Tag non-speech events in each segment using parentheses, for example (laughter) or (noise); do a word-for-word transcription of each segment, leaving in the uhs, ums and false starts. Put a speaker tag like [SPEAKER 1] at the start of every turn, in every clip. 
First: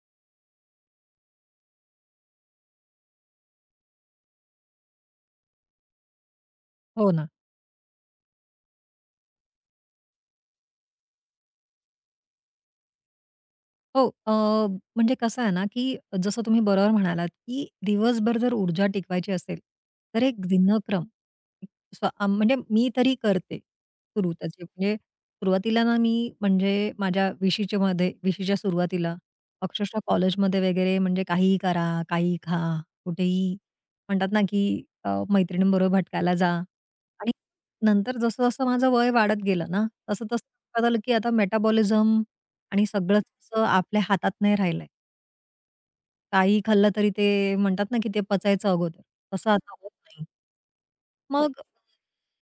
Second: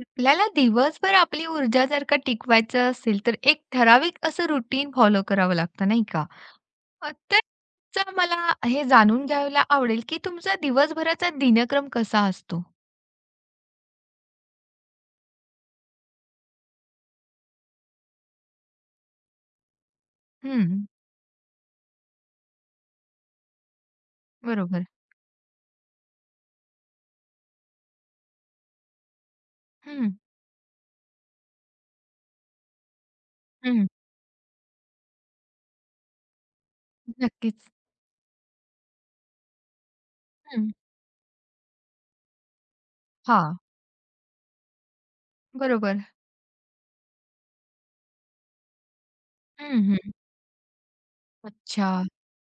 [SPEAKER 1] आपल्याला दिवसभर आपली ऊर्जा जर का टिकवायचं असेल, तर एक ठराविक असं रुटीन फॉलो करावं लागतं, नाही का? अ,
[SPEAKER 2] हो ना.
[SPEAKER 1] तर जर मला हे जाणून घ्यायला आवडेल, की तुमचा दिवसभराचा दिनक्रम कसा असतो?
[SPEAKER 2] हो. अ, म्हणजे कसं आहे ना, की जसं तुम्ही बरोबर म्हणालात, की दिवसभर जर ऊर्जा टिकवायची असेल, तर एक
[SPEAKER 1] हं,
[SPEAKER 2] दिनक्रम स्व अ, म्हणजे मी तरी करते सुरूतच.
[SPEAKER 1] बरोबर.
[SPEAKER 2] म्हणजे सुरुवातीला ना मी म्हणजे माझ्या 20च्या मध्ये 20च्या सुरुवातीला अक्षरशः
[SPEAKER 1] हं,
[SPEAKER 2] कॉलेजमध्ये वगैरे म्हणजे काहीही करा, काहीही खा, कुठेही
[SPEAKER 1] हं.
[SPEAKER 2] म्हणतात ना, की अ, मैत्रिणींबरोबर भटकायला जा आणि
[SPEAKER 1] नक्कीच.
[SPEAKER 2] नंतर जसं-जसं माझं वय वाढत गेलं ना, तसं-तसं
[SPEAKER 1] हं.
[SPEAKER 2] कळालं, की आता मेटाबॉलिझम आणि सगळंच
[SPEAKER 1] हां,
[SPEAKER 2] असं आपल्या हातात नाही राहिलंय.
[SPEAKER 1] बरोबर.
[SPEAKER 2] काही खाल्लं तरी ते म्हणतात ना, की ते पचायचं अगोदर, तसं आता
[SPEAKER 1] हं,
[SPEAKER 2] होत
[SPEAKER 1] हं.
[SPEAKER 2] नाही. मग
[SPEAKER 1] अच्छा.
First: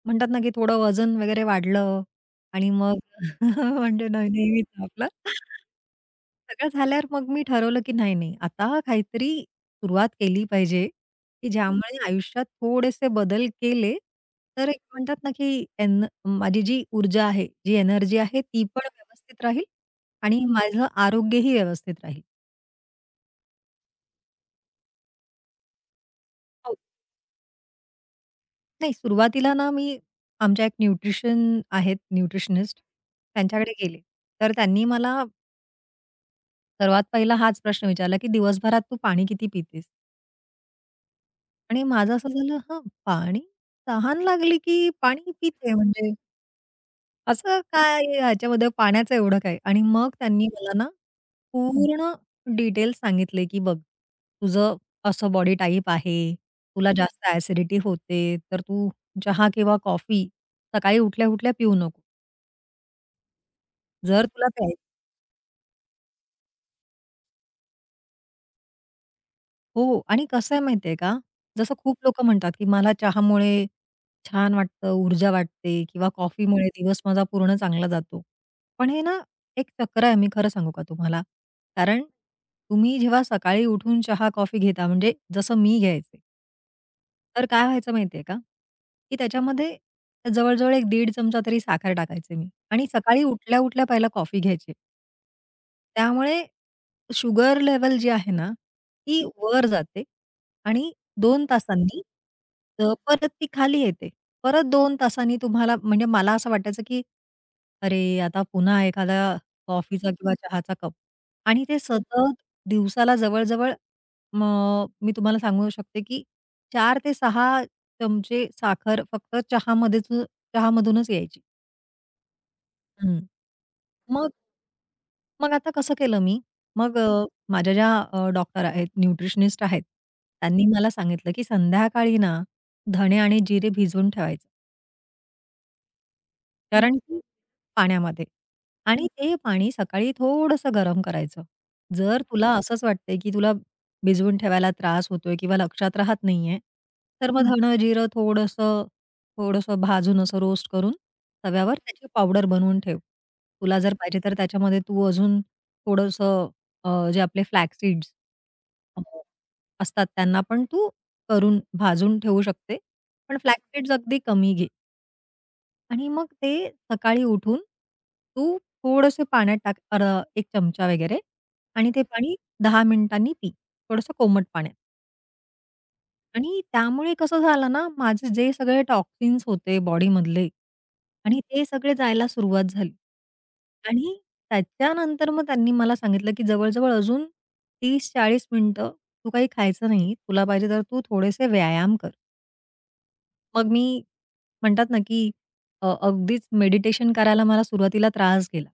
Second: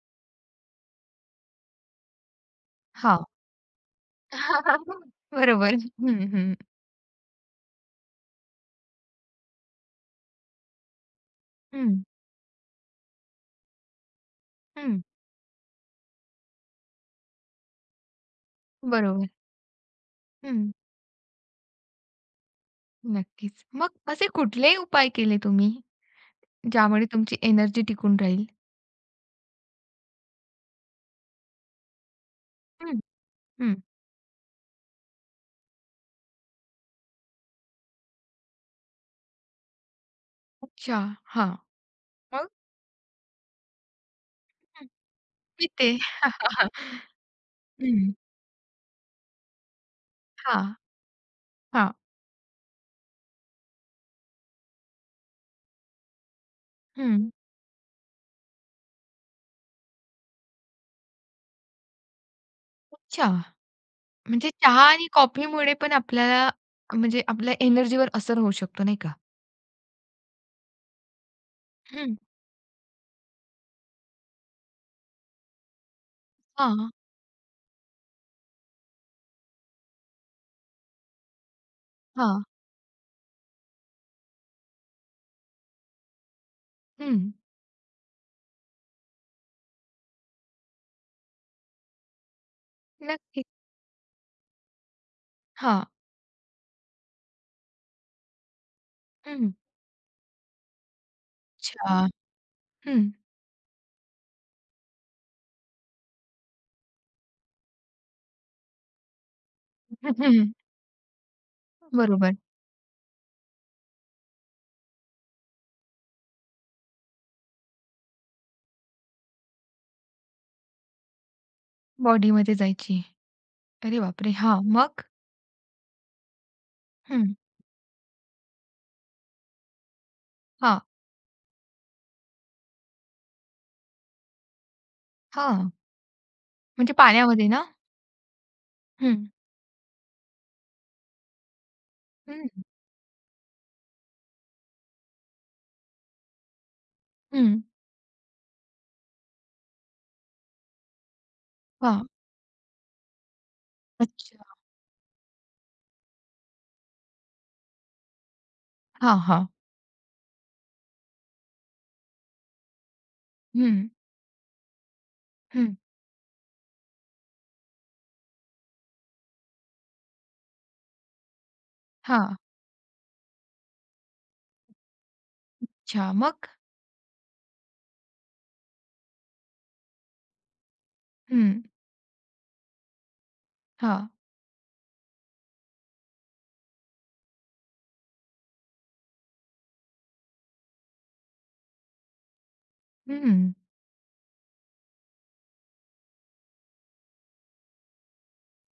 [SPEAKER 2] म्हणतात ना, की थोडं वजन वगैरे वाढलं आणि मग
[SPEAKER 1] हां.
[SPEAKER 2] (laughs) म्हणजे न नेहमीच
[SPEAKER 1] (laughs)
[SPEAKER 2] आपलं.
[SPEAKER 1] बरोबर. हं, हं.
[SPEAKER 2] सगळं झाल्यावर मग मी ठरवलं, की नाही, नाही, आता काहीतरी सुरुवात केली पाहिजे, की
[SPEAKER 1] हं,
[SPEAKER 2] ज्यामुळे आयुष्यात थोडेसे बदल केले, तर एक
[SPEAKER 1] हं.
[SPEAKER 2] म्हणतात ना, की एन माझी जी ऊर्जा आहे, जी एनर्जी आहे, ती पण
[SPEAKER 1] बरोबर.
[SPEAKER 2] व्यवस्थित राहील आणि
[SPEAKER 1] हं.
[SPEAKER 2] माझं आरोग्यही व्यवस्थित राहील.
[SPEAKER 1] नक्कीच. मग असे कुठले उपाय केले तुम्ही,
[SPEAKER 2] हो.
[SPEAKER 1] ज्यामुळे तुमची एनर्जी टिकून राहील?
[SPEAKER 2] नाही सुरुवातीला ना मी आमच्या एक न्यूट्रिशन आहेत न्यूट्रिशनिस्ट त्यांच्याकडे
[SPEAKER 1] हं.
[SPEAKER 2] गेले. तर त्यांनी मला सर्वात पहिला हाच प्रश्न विचारला, की "दिवसभरात तू पाणी किती पितेस?"
[SPEAKER 1] अच्छा. हां.
[SPEAKER 2] आणि माझं असं
[SPEAKER 1] मग?
[SPEAKER 2] झालं, "हां, पाणी तहान लागली
[SPEAKER 1] हं.
[SPEAKER 2] की पाणी
[SPEAKER 1] मी
[SPEAKER 2] पिते."
[SPEAKER 1] ते
[SPEAKER 2] म्हणजे
[SPEAKER 1] (laughs) हं.
[SPEAKER 2] असं काय ह्याच्यामध्ये पाण्याचं एवढं काय? आणि मग त्यांनी
[SPEAKER 1] हां,
[SPEAKER 2] मला ना
[SPEAKER 1] हां.
[SPEAKER 2] पूर्ण डिटेल्स सांगितले, की बघ तुझं असं बॉडी टाइप आहे, तुला हं.
[SPEAKER 1] हं.
[SPEAKER 2] जास्त ॲसिडिटी होते, तर तू चहा किंवा कॉफी सकाळी उठल्या-उठल्या पिऊ नको.
[SPEAKER 1] अच्छा.
[SPEAKER 2] जर तुला
[SPEAKER 1] म्हणजे चहा
[SPEAKER 2] प्यायची
[SPEAKER 1] आणि कॉफीमुळे पण आपल्याला म्हणजे आपल्या एनर्जीवर असर होऊ शकतो नाही का?
[SPEAKER 2] हो आणि कसं आहे माहिती का, जसं खूप
[SPEAKER 1] हं.
[SPEAKER 2] लोकं म्हणतात, की मला चहामुळे छान वाटतं, ऊर्जा वाटते किंवा कॉफीमुळे
[SPEAKER 1] हां,
[SPEAKER 2] दिवस माझा पूर्ण चांगला जातो. पण हे ना एक चक्र आहे, मी खरं सांगू का तुम्हाला? कारण
[SPEAKER 1] हां.
[SPEAKER 2] तुम्ही जेव्हा सकाळी उठून चहा, कॉफी घेता म्हणजे जसं मी घ्यायचे.
[SPEAKER 1] हं.
[SPEAKER 2] तर काय व्हायचं माहितीये का, की त्याच्यामध्ये जवळ-जवळ एक दीड चमचा तरी साखर टाकायचे मी आणि सकाळी
[SPEAKER 1] नक्कीच.
[SPEAKER 2] उठल्या-उठल्या पहिला कॉफी घ्यायची.
[SPEAKER 1] हां.
[SPEAKER 2] त्यामुळे शुगर लेवल जी आहे ना, ती
[SPEAKER 1] हं.
[SPEAKER 2] वर जाते आणि दोन
[SPEAKER 1] अच्छा.
[SPEAKER 2] तासांनी अ,
[SPEAKER 1] हं.
[SPEAKER 2] परत ती खाली येते. परत दोन तासांनी तुम्हाला म्हणजे मला असं वाटायचं, की अरे, आता पुन्हा एखादा कॉफीचा किंवा
[SPEAKER 1] (laughs)
[SPEAKER 2] चहाचा कप आणि ते सतत
[SPEAKER 1] बरोबर.
[SPEAKER 2] दिवसाला जवळ-जवळ म- मी तुम्हाला सांगू शकते, की चार ते सहा चमचे साखर फक्त चहामध्येच चहामधूनच यायची.
[SPEAKER 1] बॉडीमध्ये जायची.
[SPEAKER 2] हं.
[SPEAKER 1] अरे
[SPEAKER 2] मग
[SPEAKER 1] बापरे! हां. मग?
[SPEAKER 2] मग आता कसं केलं मी, मग अ,
[SPEAKER 1] हं.
[SPEAKER 2] माझ्या ज्या अ, डॉक्टर आहेत, न्यूट्रिशनिस्ट आहेत, त्यांनी
[SPEAKER 1] हां,
[SPEAKER 2] मला सांगितलं की संध्याकाळी ना, धणे आणि जिरे भिजवून ठेवायचं. हं.
[SPEAKER 1] हां. म्हणजे
[SPEAKER 2] कारण की
[SPEAKER 1] पाण्यामध्ये ना?
[SPEAKER 2] पाण्यामध्ये आणि हं.
[SPEAKER 1] हं.
[SPEAKER 2] ते पाणी सकाळी थोडंसं गरम करायचं. जर
[SPEAKER 1] हं,
[SPEAKER 2] तुला असंच वाटतंय, की तुला भिजवून ठेवायला त्रास होतोय किंवा लक्षात राहत नाहीये, तर मग हं.
[SPEAKER 1] हं.
[SPEAKER 2] धणं, जिरं थोडंसं, थोडंसं भाजून असं रोस्ट करून तव्यावर
[SPEAKER 1] हां.
[SPEAKER 2] त्याची पावडर बनवून ठेव. तुला जर पाहिजे तर
[SPEAKER 1] अच्छा.
[SPEAKER 2] त्याच्यामध्ये तू अजून थोडंसं अ, जे आपले फ्लॅक्स सीड्स
[SPEAKER 1] हां, हां.
[SPEAKER 2] असतात त्यांना पण तू करून भाजून ठेवू शकते. पण फ्लॅक्स
[SPEAKER 1] हं,
[SPEAKER 2] सीड्स अगदी कमी घे.
[SPEAKER 1] हं.
[SPEAKER 2] आणि मग ते सकाळी उठून तू थोडंसं पाण्यात टाक अर एक चमचा वगैरे आणि ते पाणी
[SPEAKER 1] हां.
[SPEAKER 2] दहा मिनिटांनी पी. थोडंसं कोमट पाण्यात.
[SPEAKER 1] अच्छा. मग?
[SPEAKER 2] आणि त्यामुळे कसं झालं ना, माझे जे सगळे टॉक्सिन्स होते बॉडीमधले आणि
[SPEAKER 1] हं.
[SPEAKER 2] ते सगळे जायला सुरुवात झाली.
[SPEAKER 1] हां.
[SPEAKER 2] आणि त्याच्यानंतर मग त्यांनी मला सांगितलं, की जवळ अजून तीस ते चाळीस मिनिटं तू काही खायचं नाही. तुला पाहिजे तर तू थोडेसे व्यायाम कर.
[SPEAKER 1] हं.
[SPEAKER 2] मग मी म्हणतात ना, की अ, अगदीच मेडिटेशन करायला मला सुरुवातीला त्रास गेला.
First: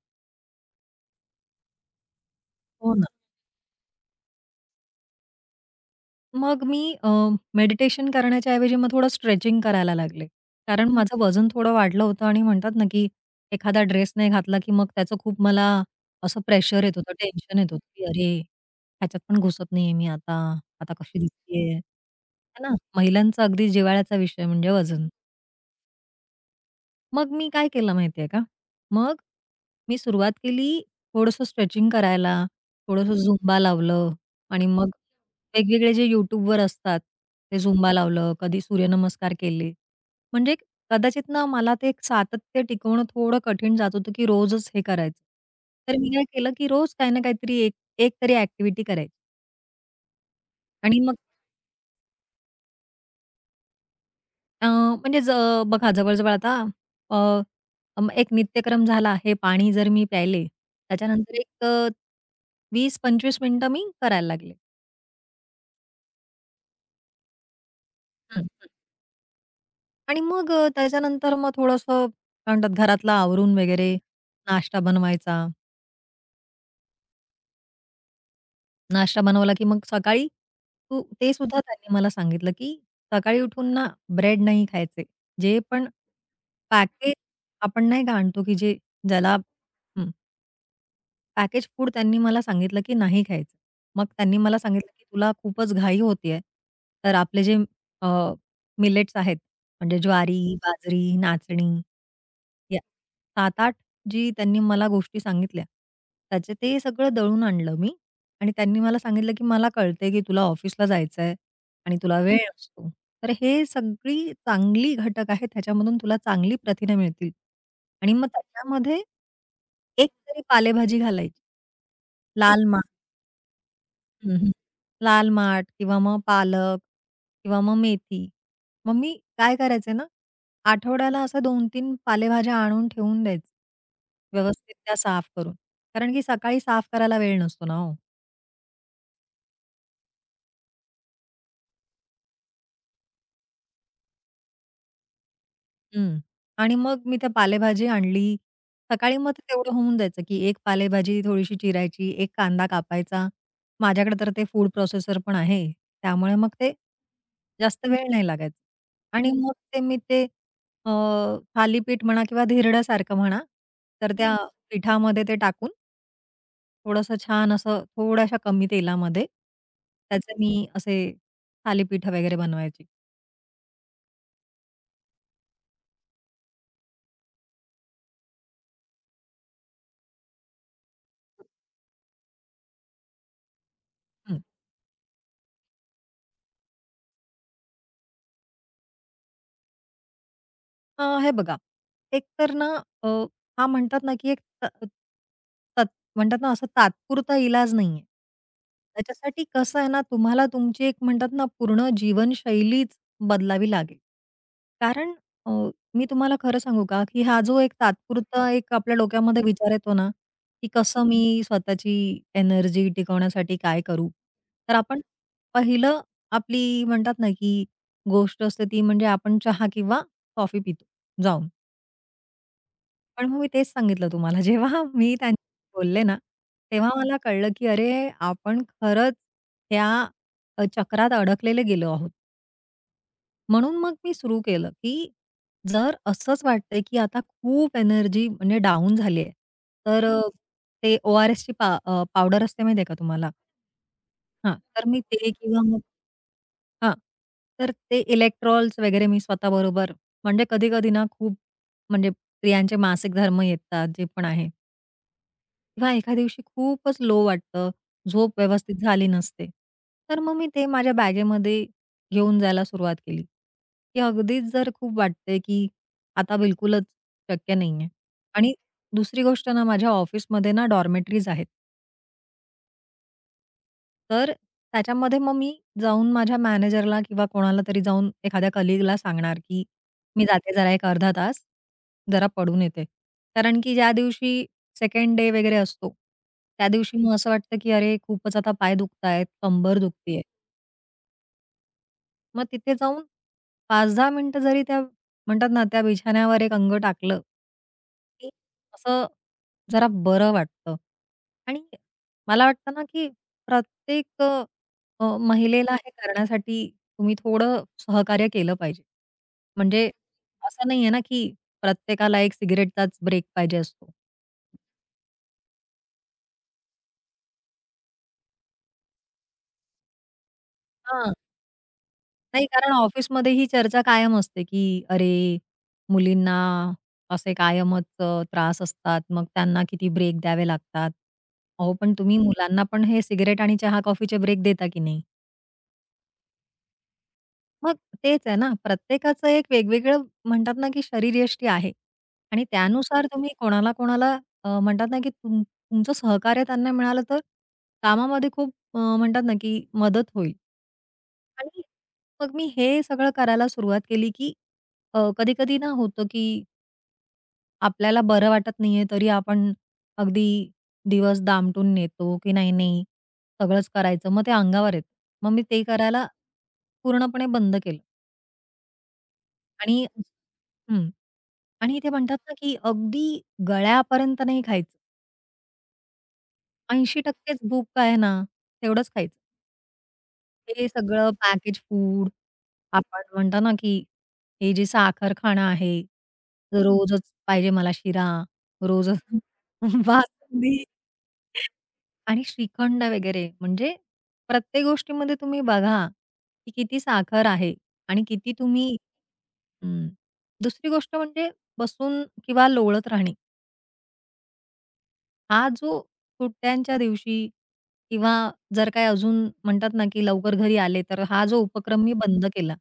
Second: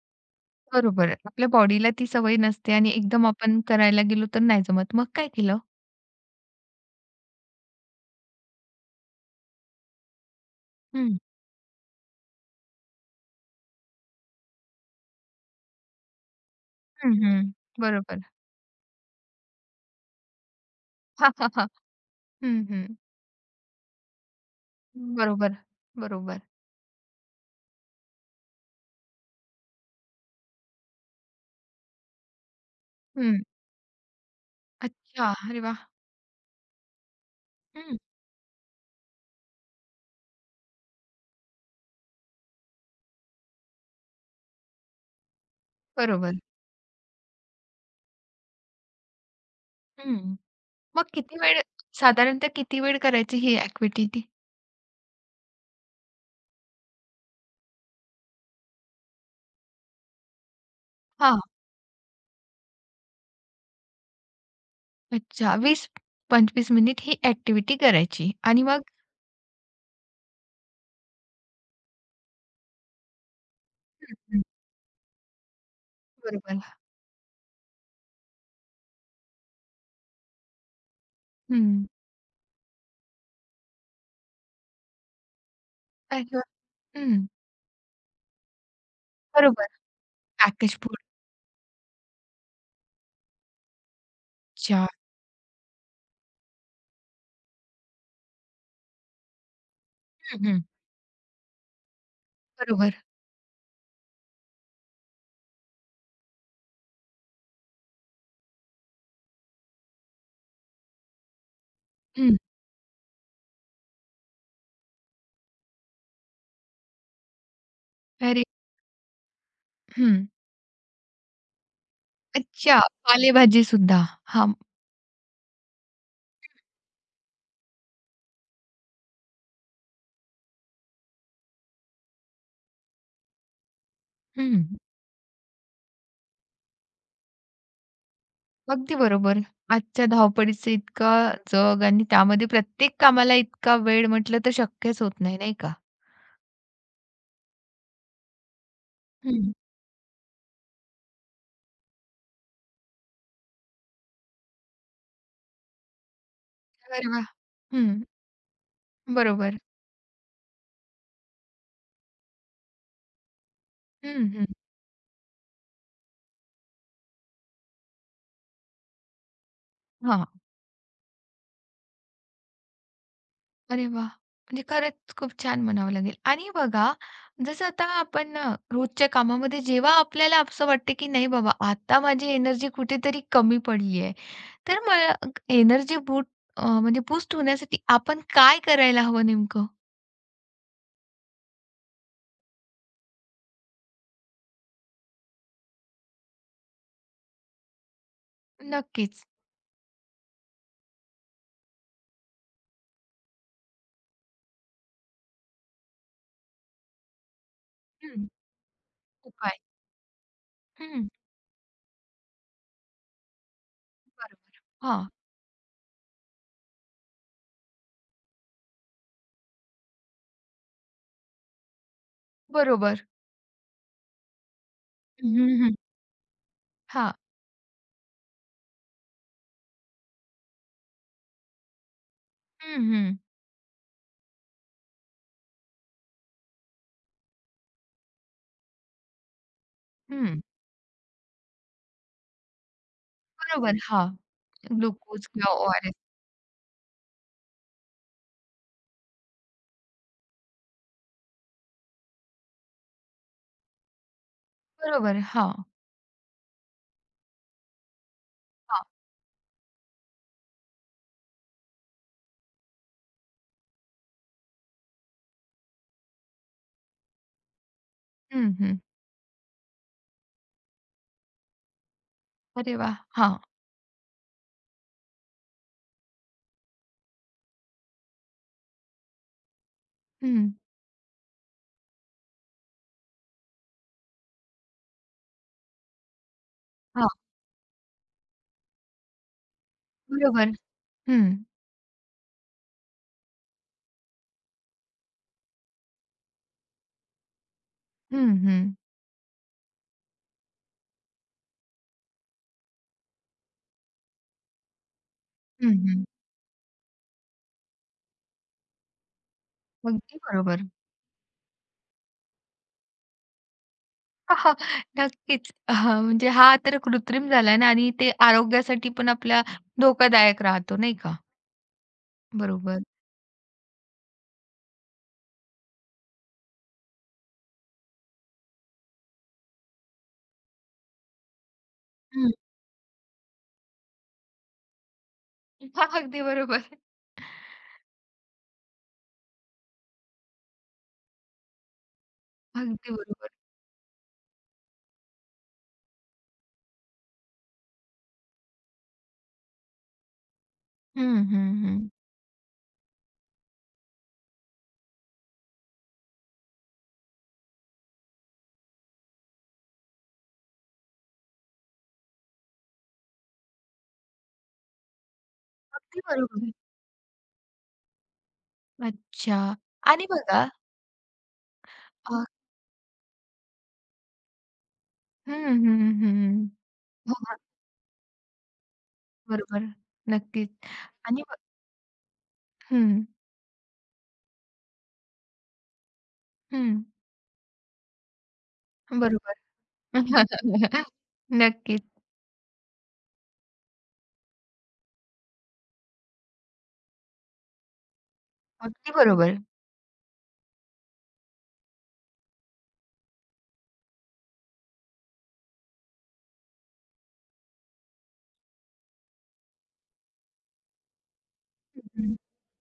[SPEAKER 1] बरोबर. आपल्या बॉडीला ती सवय नसते आणि
[SPEAKER 2] हो ना.
[SPEAKER 1] एकदम आपण करायला गेलो तर नाही जमत. मग काय केलं?
[SPEAKER 2] मग मी मेडिटेशन करण्याच्या ऐवजी मग थोडं स्ट्रेचिंग करायला लागले. कारण हं.
[SPEAKER 1] हं.
[SPEAKER 2] माझं वजन थोडं वाढलं होतं आणि म्हणतात ना, की एखादा ड्रेस नाही घातला, की मग त्याचं खूप मला असं प्रेशर येत होतं,
[SPEAKER 1] हं, हं.
[SPEAKER 2] टेन्शन येत होतं, की
[SPEAKER 1] बरोबर.
[SPEAKER 2] "अरे, ह्याच्यात पण घुसत नाहीये मी आता. आता कशी
[SPEAKER 1] हां, हां, हां.
[SPEAKER 2] दिसतीये."
[SPEAKER 1] हं,
[SPEAKER 2] ना?
[SPEAKER 1] हं.
[SPEAKER 2] महिलांचा अगदी जिव्हाळ्याचा विषय म्हणजे वजन.
[SPEAKER 1] बरोबर, बरोबर.
[SPEAKER 2] मग मी काय केलं माहितीये का? मग मी सुरुवात केली थोडंसं स्ट्रेचिंग करायला, थोडंसं
[SPEAKER 1] हं.
[SPEAKER 2] झुंबा लावलं आणि मग
[SPEAKER 1] अच्छा. अरे वाह!
[SPEAKER 2] वेगवेगळे जे YouTubeवर असतात, ते झुंबा
[SPEAKER 1] हं.
[SPEAKER 2] लावलं, कधी सूर्यनमस्कार केले. म्हणजे कदाचित ना मला ते एक सातत्य टिकवणं थोडं कठीण जात होतं, की रोजच हे करायचं. तर मी काय
[SPEAKER 1] बरोबर.
[SPEAKER 2] केलं, की रोज काही ना काहीतरी एक एक तरी ॲक्टिव्हिटी करायची
[SPEAKER 1] हं.
[SPEAKER 2] आणि
[SPEAKER 1] मग
[SPEAKER 2] मग
[SPEAKER 1] किती वेळ साधारणतः किती वेळ करायची ही ॲक्टिव्हिटी?
[SPEAKER 2] अ, म्हणजे ज बघा जवळ-जवळ आता अ, अं, एक नित्यक्रम झाला. हे पाणी जर मी प्यायले, त्याच्यानंतर
[SPEAKER 1] हां.
[SPEAKER 2] एक अ, वीस ते पंचवीस मिनिटं मी करायला लागले.
[SPEAKER 1] अच्छा. वीस ते पंचवीस मिनिट ही ॲक्टिव्हिटी करायची
[SPEAKER 2] हं,
[SPEAKER 1] आणि
[SPEAKER 2] हं.
[SPEAKER 1] मग?
[SPEAKER 2] आणि मग अ, त्याच्यानंतर मग थोडंसं काय म्हणतात घरातलं आवरून वगैरे,
[SPEAKER 1] हं.
[SPEAKER 2] नाश्ता बनवायचा.
[SPEAKER 1] बरोबर.
[SPEAKER 2] नाश्ता बनवला की मग सकाळी तू ते सुद्धा
[SPEAKER 1] हं.
[SPEAKER 2] त्यांनी मला सांगितलं, की सकाळी उठून ना ब्रेड नाही खायचे. जे पण
[SPEAKER 1] अरे वाह!
[SPEAKER 2] पॅकेज
[SPEAKER 1] हं.
[SPEAKER 2] आपण नाही का आणतो, की जे ज्याला
[SPEAKER 1] बरोबर. Package food.
[SPEAKER 2] पॅकेज फूड त्यांनी मला सांगितलं, की नाही खायचं. मग त्यांनी मला
[SPEAKER 1] अच्छा.
[SPEAKER 2] सांगितलं, की "तुला खूपच घाई होतीये, तर आपले जे मिलेट्स आहेत, म्हणजे
[SPEAKER 1] हं,
[SPEAKER 2] ज्वारी,
[SPEAKER 1] हं.
[SPEAKER 2] बाजरी, नाचणी, या
[SPEAKER 1] बरोबर.
[SPEAKER 2] सात आठ जी त्यांनी मला गोष्टी सांगितल्या, त्याचे ते सगळं दळून आणलं मी आणि त्यांनी मला सांगितलं, की "मला कळतंय, की तुला ऑफिसला जायचंय आणि तुला
[SPEAKER 1] हं.
[SPEAKER 2] वेळ असतो. तर हे सगळी चांगली घटक आहेत, त्याच्यामधून तुला चांगली प्रथिने मिळतील आणि मग
[SPEAKER 1] अरे
[SPEAKER 2] त्याच्यामध्ये एक
[SPEAKER 1] हं.
[SPEAKER 2] तरी पालेभाजी घालायची." लाल
[SPEAKER 1] अच्छा,
[SPEAKER 2] माठ.
[SPEAKER 1] पालेभाजीसुद्धा.
[SPEAKER 2] हं, हं.
[SPEAKER 1] हां.
[SPEAKER 2] लाल माठ किंवा मग पालक किंवा मग मेथी. मग मी काय करायचे ना, आठवड्याला असं दोन तीन पालेभाज्या आणून ठेवून द्यायचं. व्यवस्थित
[SPEAKER 1] हं.
[SPEAKER 2] त्या साफ करून. कारण की सकाळी साफ करायला वेळ नसतो ना हो.
[SPEAKER 1] अगदी बरोबर. आजच्या धावपळीचं इतकं जग आणि त्यामध्ये प्रत्येक कामाला इतका वेळ म्हटलं तर शक्यच होत नाही, नाही का?
[SPEAKER 2] हं. आणि मग मी त्या पालेभाजी आणली. सकाळी मग ते
[SPEAKER 1] हं.
[SPEAKER 2] तेवढं होऊन जायचं, की एक पालेभाजी थोडीशी चिरायची, एक कांदा कापायचा. माझ्याकडे तर ते फूड प्रोसेसर पण आहे. त्यामुळे मग ते
[SPEAKER 1] अरे वाह!
[SPEAKER 2] जास्त
[SPEAKER 1] हं.
[SPEAKER 2] वेळ नाही लागायचा. आणि मग
[SPEAKER 1] बरोबर.
[SPEAKER 2] ते मी ते अ, थालीपीठ म्हणा किंवा धिरड्यासारखं म्हणा, तर
[SPEAKER 1] हं,
[SPEAKER 2] त्या
[SPEAKER 1] हं.
[SPEAKER 2] पिठामध्ये ते टाकून थोडंसं छान असं थोड्याशा कमी तेलामध्ये
[SPEAKER 1] हां.
[SPEAKER 2] त्याचे मी असे थालीपीठ वगैरे बनवायची.
[SPEAKER 1] अरे वाह! म्हणजे खरंच खूप छान म्हणावं लागेल. आणि बघा, जसं आता आपण अ, रोजच्या कामामध्ये जेव्हा आपल्याला असं वाटतं, की नाही बाबा, आता माझी एनर्जी कुठेतरी कमी पडली आहे.
[SPEAKER 2] हं.
[SPEAKER 1] तर मला एनर्जी बूट म्हणजे बूस्ट होण्यासाठी आपण काय करायला हवं नेमकं?
[SPEAKER 2] अ, हे बघा, एक तर ना अ, हा म्हणतात ना, की एक त तत म्हणतात ना, असा तात्पुरता इलाज नाहीये.
[SPEAKER 1] नक्कीच.
[SPEAKER 2] त्याच्यासाठी कसं आहे ना, तुम्हाला तुमची एक म्हणतात ना, पूर्ण जीवनशैलीच बदलावी लागेल. कारण अ, मी तुम्हाला खरं सांगू का, की हा जो एक
[SPEAKER 1] हं.
[SPEAKER 2] तात्पुरता एक आपल्या डोक्यामध्ये
[SPEAKER 1] उपाय.
[SPEAKER 2] विचार येतो ना, की कसं
[SPEAKER 1] हं.
[SPEAKER 2] मी स्वतःची एनर्जी टिकवण्यासाठी काय करू?
[SPEAKER 1] बरोबर.
[SPEAKER 2] तर आपण
[SPEAKER 1] हां.
[SPEAKER 2] पहिलं आपली म्हणतात ना, की गोष्ट असते ती म्हणजे आपण चहा किंवा कॉफी पितो. जाऊन.
[SPEAKER 1] बरोबर.
[SPEAKER 2] पण मग मी तेच सांगितलं तुम्हाला (laughs) जेव्हा मी
[SPEAKER 1] हं,
[SPEAKER 2] त्यांच्याशी
[SPEAKER 1] हं.
[SPEAKER 2] बोलले ना, तेव्हा
[SPEAKER 1] हां.
[SPEAKER 2] मला कळलं की अरे, आपण खरंच त्या अ, चक्रात अडकलेले गेलो आहोत.
[SPEAKER 1] हं, हं.
[SPEAKER 2] म्हणून मग मी सुरू केलं, की जर असंच वाटतंय की आता खूप एनर्जी म्हणजे डाउन झाली आहे, तर अ,
[SPEAKER 1] हं.
[SPEAKER 2] ते ओ आर एसची पा अ, पावडर असते माहिती आहे का तुम्हाला?
[SPEAKER 1] बरोबर. हां.
[SPEAKER 2] हां. तर मी
[SPEAKER 1] ग्लुकोज
[SPEAKER 2] ते
[SPEAKER 1] किंवा
[SPEAKER 2] किंवा मग
[SPEAKER 1] ओ आर एस.
[SPEAKER 2] हां. तर ते इलेक्ट्रॉल्स वगैरे मी स्वतःबरोबर म्हणजे कधी-कधी ना खूप म्हणजे स्त्रियांचे मासिक धर्म येतात जे पण आहे
[SPEAKER 1] बरोबर. हां.
[SPEAKER 2] किंवा एका दिवशी खूपच लो वाटतं, झोप व्यवस्थित
[SPEAKER 1] हां.
[SPEAKER 2] झाली नसते. तर मग मी ते माझ्या बॅगेमध्ये घेऊन जायला सुरुवात केली, की अगदीच जर खूप वाटतंय की आता बिलकुलच शक्य नाहीये.
[SPEAKER 1] हं,
[SPEAKER 2] आणि
[SPEAKER 1] हं.
[SPEAKER 2] दुसरी गोष्ट ना माझ्या ऑफिसमध्ये ना डॉर्मेटरीज आहेत.
[SPEAKER 1] अरे वाह! हां.
[SPEAKER 2] तर त्याच्यामध्ये मग मी जाऊन माझ्या मॅनेजरला किंवा कोणाला तरी जाऊन एखाद्या कलीगला सांगणार, की "मी
[SPEAKER 1] हं.
[SPEAKER 2] जाते जरा एक अर्धा तास, जरा पडून येते." कारण की ज्या दिवशी सेकंड डे वगैरे असतो, त्या दिवशी
[SPEAKER 1] हां.
[SPEAKER 2] मग असं वाटतं, की अरे खूपच आता पाय दुखतायत, कंबर दुखते
[SPEAKER 1] बरोबर. हं.
[SPEAKER 2] मग तिथे जाऊन पाच ते दहा मिनिटं जरी त्या म्हणतात ना, त्या बिछाण्यावर एक अंग टाकलं, की
[SPEAKER 1] हं, हं.
[SPEAKER 2] असं जरा बरं वाटतं. आणि मला वाटतं ना, की प्रत्येक अ, अ,
[SPEAKER 1] हं,
[SPEAKER 2] महिलेला हे
[SPEAKER 1] हं.
[SPEAKER 2] करण्यासाठी तुम्ही थोडं सहकार्य केलं पाहिजे. म्हणजे
[SPEAKER 1] अगदी बरोबर.
[SPEAKER 2] असं नाहीये ना, की प्रत्येकाला एक सिगारेटचाच ब्रेक पाहिजे असतो.
[SPEAKER 1] (laughs) हा, नक्कीच. हां, म्हणजे हा तर कृत्रिम झाला ना आणि ते आरोग्यासाठी पण आपल्या धोकादायक राहतो नाही
[SPEAKER 2] हा
[SPEAKER 1] का?
[SPEAKER 2] नाही, कारण
[SPEAKER 1] बरोबर.
[SPEAKER 2] ऑफिसमध्ये ही चर्चा कायम असते, की "अरे, मुलींना असे कायमच अ, त्रास असतात, मग त्यांना किती ब्रेक द्यावे लागतात." अहो, पण तुम्ही
[SPEAKER 1] हं.
[SPEAKER 2] मुलांना पण हे सिगारेट आणि चहा-कॉफीचे ब्रेक देता की नाही?
[SPEAKER 1] हां, (laughs) अगदी बरोबर.
[SPEAKER 2] मग तेच आहे ना, प्रत्येकाचं एक वेगवेगळं म्हणतात ना, की शरीरयष्टी आहे आणि
[SPEAKER 1] अगदी
[SPEAKER 2] त्यानुसार
[SPEAKER 1] बरोबर.
[SPEAKER 2] तुम्ही कोणाला, कोणाला अ, म्हणतात ना, की तुम तुमचं सहकार्य त्यांना मिळालं तर कामामध्ये खूप अ, म्हणतात ना, की मदत होईल.
[SPEAKER 1] हं, हं,
[SPEAKER 2] आणि
[SPEAKER 1] हं.
[SPEAKER 2] मग मी हे सगळं करायला सुरुवात केली, की अ, कधी-कधी ना होतं, की आपल्याला बरं वाटत नाहीये तरी आपण अगदी दिवस दामटून नेतो, की नाही, नाही सगळंच करायचं. मग ते अंगावर येतं. मग मी ते
[SPEAKER 1] अगदी
[SPEAKER 2] करायला
[SPEAKER 1] बरोबर.
[SPEAKER 2] पूर्णपणे बंद केलं
[SPEAKER 1] अच्छा
[SPEAKER 2] आणि
[SPEAKER 1] आणि बघा
[SPEAKER 2] हं. आणि ते म्हणतात
[SPEAKER 1] अ,
[SPEAKER 2] ना, की अगदी गळ्यापर्यंत नाही खायचं.
[SPEAKER 1] हं, हं, हं. हो,
[SPEAKER 2] ऐंशी टक्के
[SPEAKER 1] हो.
[SPEAKER 2] भूक काय ना, तेवढंच खायचं.
[SPEAKER 1] बरोबर. नक्कीच
[SPEAKER 2] ते सगळं
[SPEAKER 1] आणि ब
[SPEAKER 2] पॅकेज फूड, आपण
[SPEAKER 1] हं,
[SPEAKER 2] म्हणतो ना, की हे जे साखरखाणा आहे, तर
[SPEAKER 1] हं.
[SPEAKER 2] रोजच पाहिजे मला शिरा, रोजच
[SPEAKER 1] बरोबर.
[SPEAKER 2] (laughs) बासुंदी
[SPEAKER 1] (laughs) नक्कीच.
[SPEAKER 2] आणि श्रीखंड वगैरे. म्हणजे प्रत्येक गोष्टीमध्ये तुम्ही बघा, की किती साखर आहे आणि किती तुम्ही
[SPEAKER 1] अगदी बरोबर.
[SPEAKER 2] हं. दुसरी गोष्ट म्हणजे बसून किंवा लोळत राहणे. हा जो सुट्ट्यांच्या दिवशी किंवा जर काय अजून म्हणतात ना, की लवकर घरी आले, तर हा जो उपक्रम मी बंद केला.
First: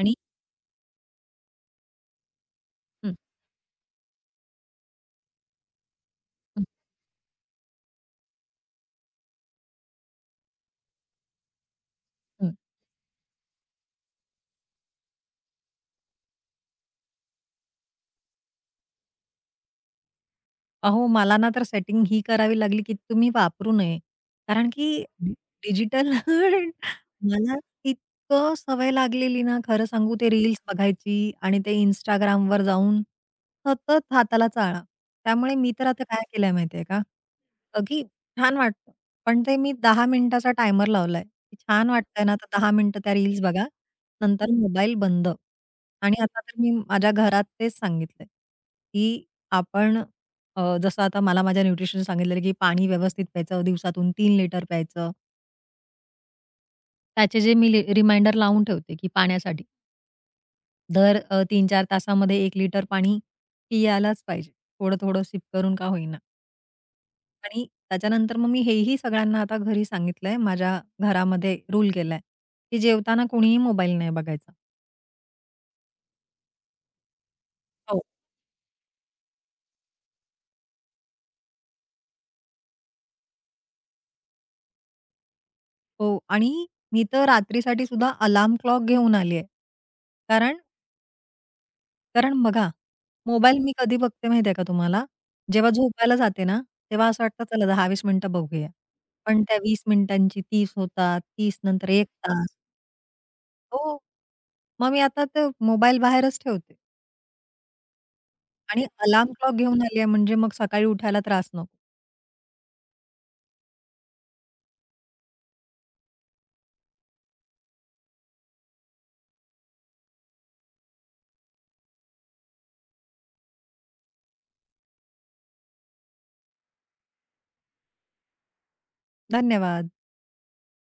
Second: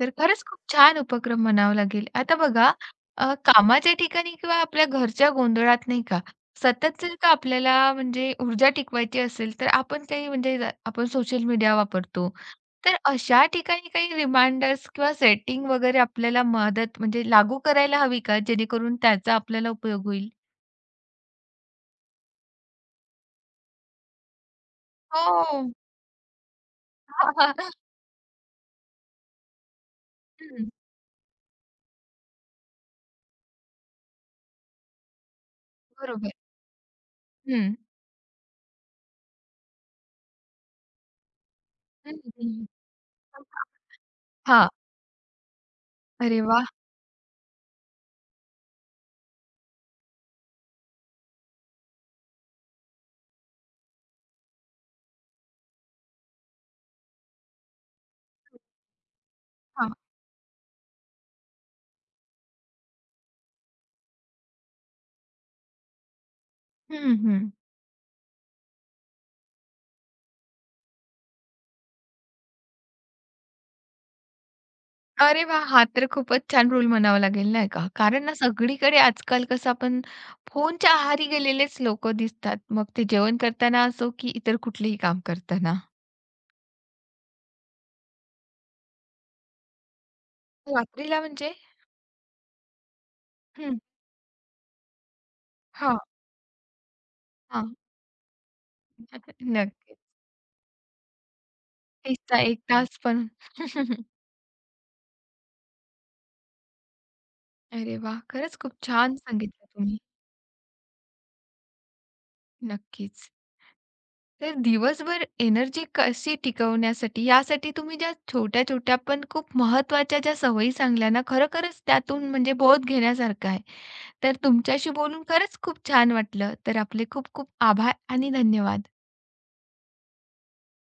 [SPEAKER 1] तर खरंच खूप छान उपक्रम म्हणावा लागेल. आता बघा
[SPEAKER 2] हं.
[SPEAKER 1] अ, कामाच्या ठिकाणी किंवा आपल्या घरच्या गोंधळात नाही का,
[SPEAKER 2] हं,
[SPEAKER 1] सतत जर का आपल्याला म्हणजे ऊर्जा टिकवायची असेल, तर आपण काही म्हणजे ज- आपण सोशल मीडिया वापरतो.
[SPEAKER 2] हं.
[SPEAKER 1] तर अशा ठिकाणी काही रिमाइंडर्स किंवा सेटिंग वगैरे आपल्याला मदत म्हणजे लागू करायला हवी का? जेणेकरून त्याचा आपल्याला उपयोग होईल?
[SPEAKER 2] अहो, मला ना तर सेटिंग ही करावी लागली, की तुम्ही वापरू नये. कारण की हं.
[SPEAKER 1] हो.
[SPEAKER 2] डिजिटल (laughs) मला इतकं सवय लागलेली ना, खरं सांगू ते रील्स
[SPEAKER 1] हं.
[SPEAKER 2] बघायची आणि ते Instagramवर जाऊन सतत हाताला चाळा. त्यामुळे मी तर आता काय
[SPEAKER 1] बरोबर.
[SPEAKER 2] केलंय माहितीये का?
[SPEAKER 1] हं.
[SPEAKER 2] अ, की छान वाटतं, पण ते मी दहा मिनिटाचा टायमर लावलाय, की छान
[SPEAKER 1] हं,
[SPEAKER 2] वाटतंय ना, तर
[SPEAKER 1] हं.
[SPEAKER 2] दहा मिनिटं त्या रील्स बघा, नंतर
[SPEAKER 1] हां.
[SPEAKER 2] मोबाईल बंद. आणि आता
[SPEAKER 1] अरे
[SPEAKER 2] तर
[SPEAKER 1] वाह!
[SPEAKER 2] मी माझ्या घरात तेच सांगितलंय, की आपण अ, जसं आता मला माझ्या न्यूट्रिशनने सांगितलेलं, की पाणी व्यवस्थित प्यायचं, दिवसातून तीन लिटर प्यायचं. त्याचे जे मी रिमाइंडर लावून ठेवते, की पाण्यासाठी
[SPEAKER 1] हां.
[SPEAKER 2] दर अ, तीन चार तासामध्ये एक लिटर पाणी पियालाच पाहिजे. थोडं-थोडं सिप करून का होईना.
[SPEAKER 1] हं, हं.
[SPEAKER 2] आणि त्याच्यानंतर मग मी हेही सगळ्यांना आता घरी सांगितलंय, माझ्या घरामध्ये रूल केलाय, की जेवताना कोणीही मोबाईल नाही बघायचा.
[SPEAKER 1] अरे वाह! हा तर खूपच छान रूल म्हणावा लागेल, नाही का?
[SPEAKER 2] हो.
[SPEAKER 1] कारण ना सगळीकडे आजकाल कसं आपण फोनच्या आहारी गेलेलेच लोकं दिसतात. मग ते जेवण करताना असो की इतर कुठलेही काम करताना.
[SPEAKER 2] हो आणि मी तर रात्रीसाठी सुद्धा अलार्म क्लॉक घेऊन आली आहे. कारण
[SPEAKER 1] रात्रीला म्हणजे
[SPEAKER 2] कारण बघा, मोबाईल मी
[SPEAKER 1] हं.
[SPEAKER 2] कधी बघते माहिती आहे का तुम्हाला? जेव्हा
[SPEAKER 1] हां,
[SPEAKER 2] झोपायला जाते ना, तेव्हा असं वाटतं चला
[SPEAKER 1] हां.
[SPEAKER 2] दहा ते वीस मिनिटं बघूया. पण त्या वीस
[SPEAKER 1] नक्कीच.
[SPEAKER 2] मिनिटांची तीस होतात, तीस नंतर एक
[SPEAKER 1] तिसाचा
[SPEAKER 2] तास.
[SPEAKER 1] एक तास पण.
[SPEAKER 2] हो,
[SPEAKER 1] (laughs)
[SPEAKER 2] मग मी आता ते मोबाईल बाहेरच ठेवते
[SPEAKER 1] अरे वाह! खरंच खूप
[SPEAKER 2] आणि
[SPEAKER 1] छान
[SPEAKER 2] अलार्म क्लॉक
[SPEAKER 1] सांगितलं
[SPEAKER 2] घेऊन आली
[SPEAKER 1] तुम्ही.
[SPEAKER 2] आहे म्हणजे मग सकाळी उठायला त्रास नको.
[SPEAKER 1] नक्कीच. तर दिवसभर एनर्जी कशी टिकवण्यासाठी यासाठी तुम्ही ज्या छोट्या-छोट्या पण खूप महत्त्वाच्या ज्या सवयी सांगल्या ना, खरोखरच त्यातून म्हणजे बोध घेण्यासारखं आहे. तर तुमच्याशी बोलून खरंच खूप छान वाटलं. तर आपले खूप खूप आभार आणि धन्यवाद.
[SPEAKER 2] धन्यवाद.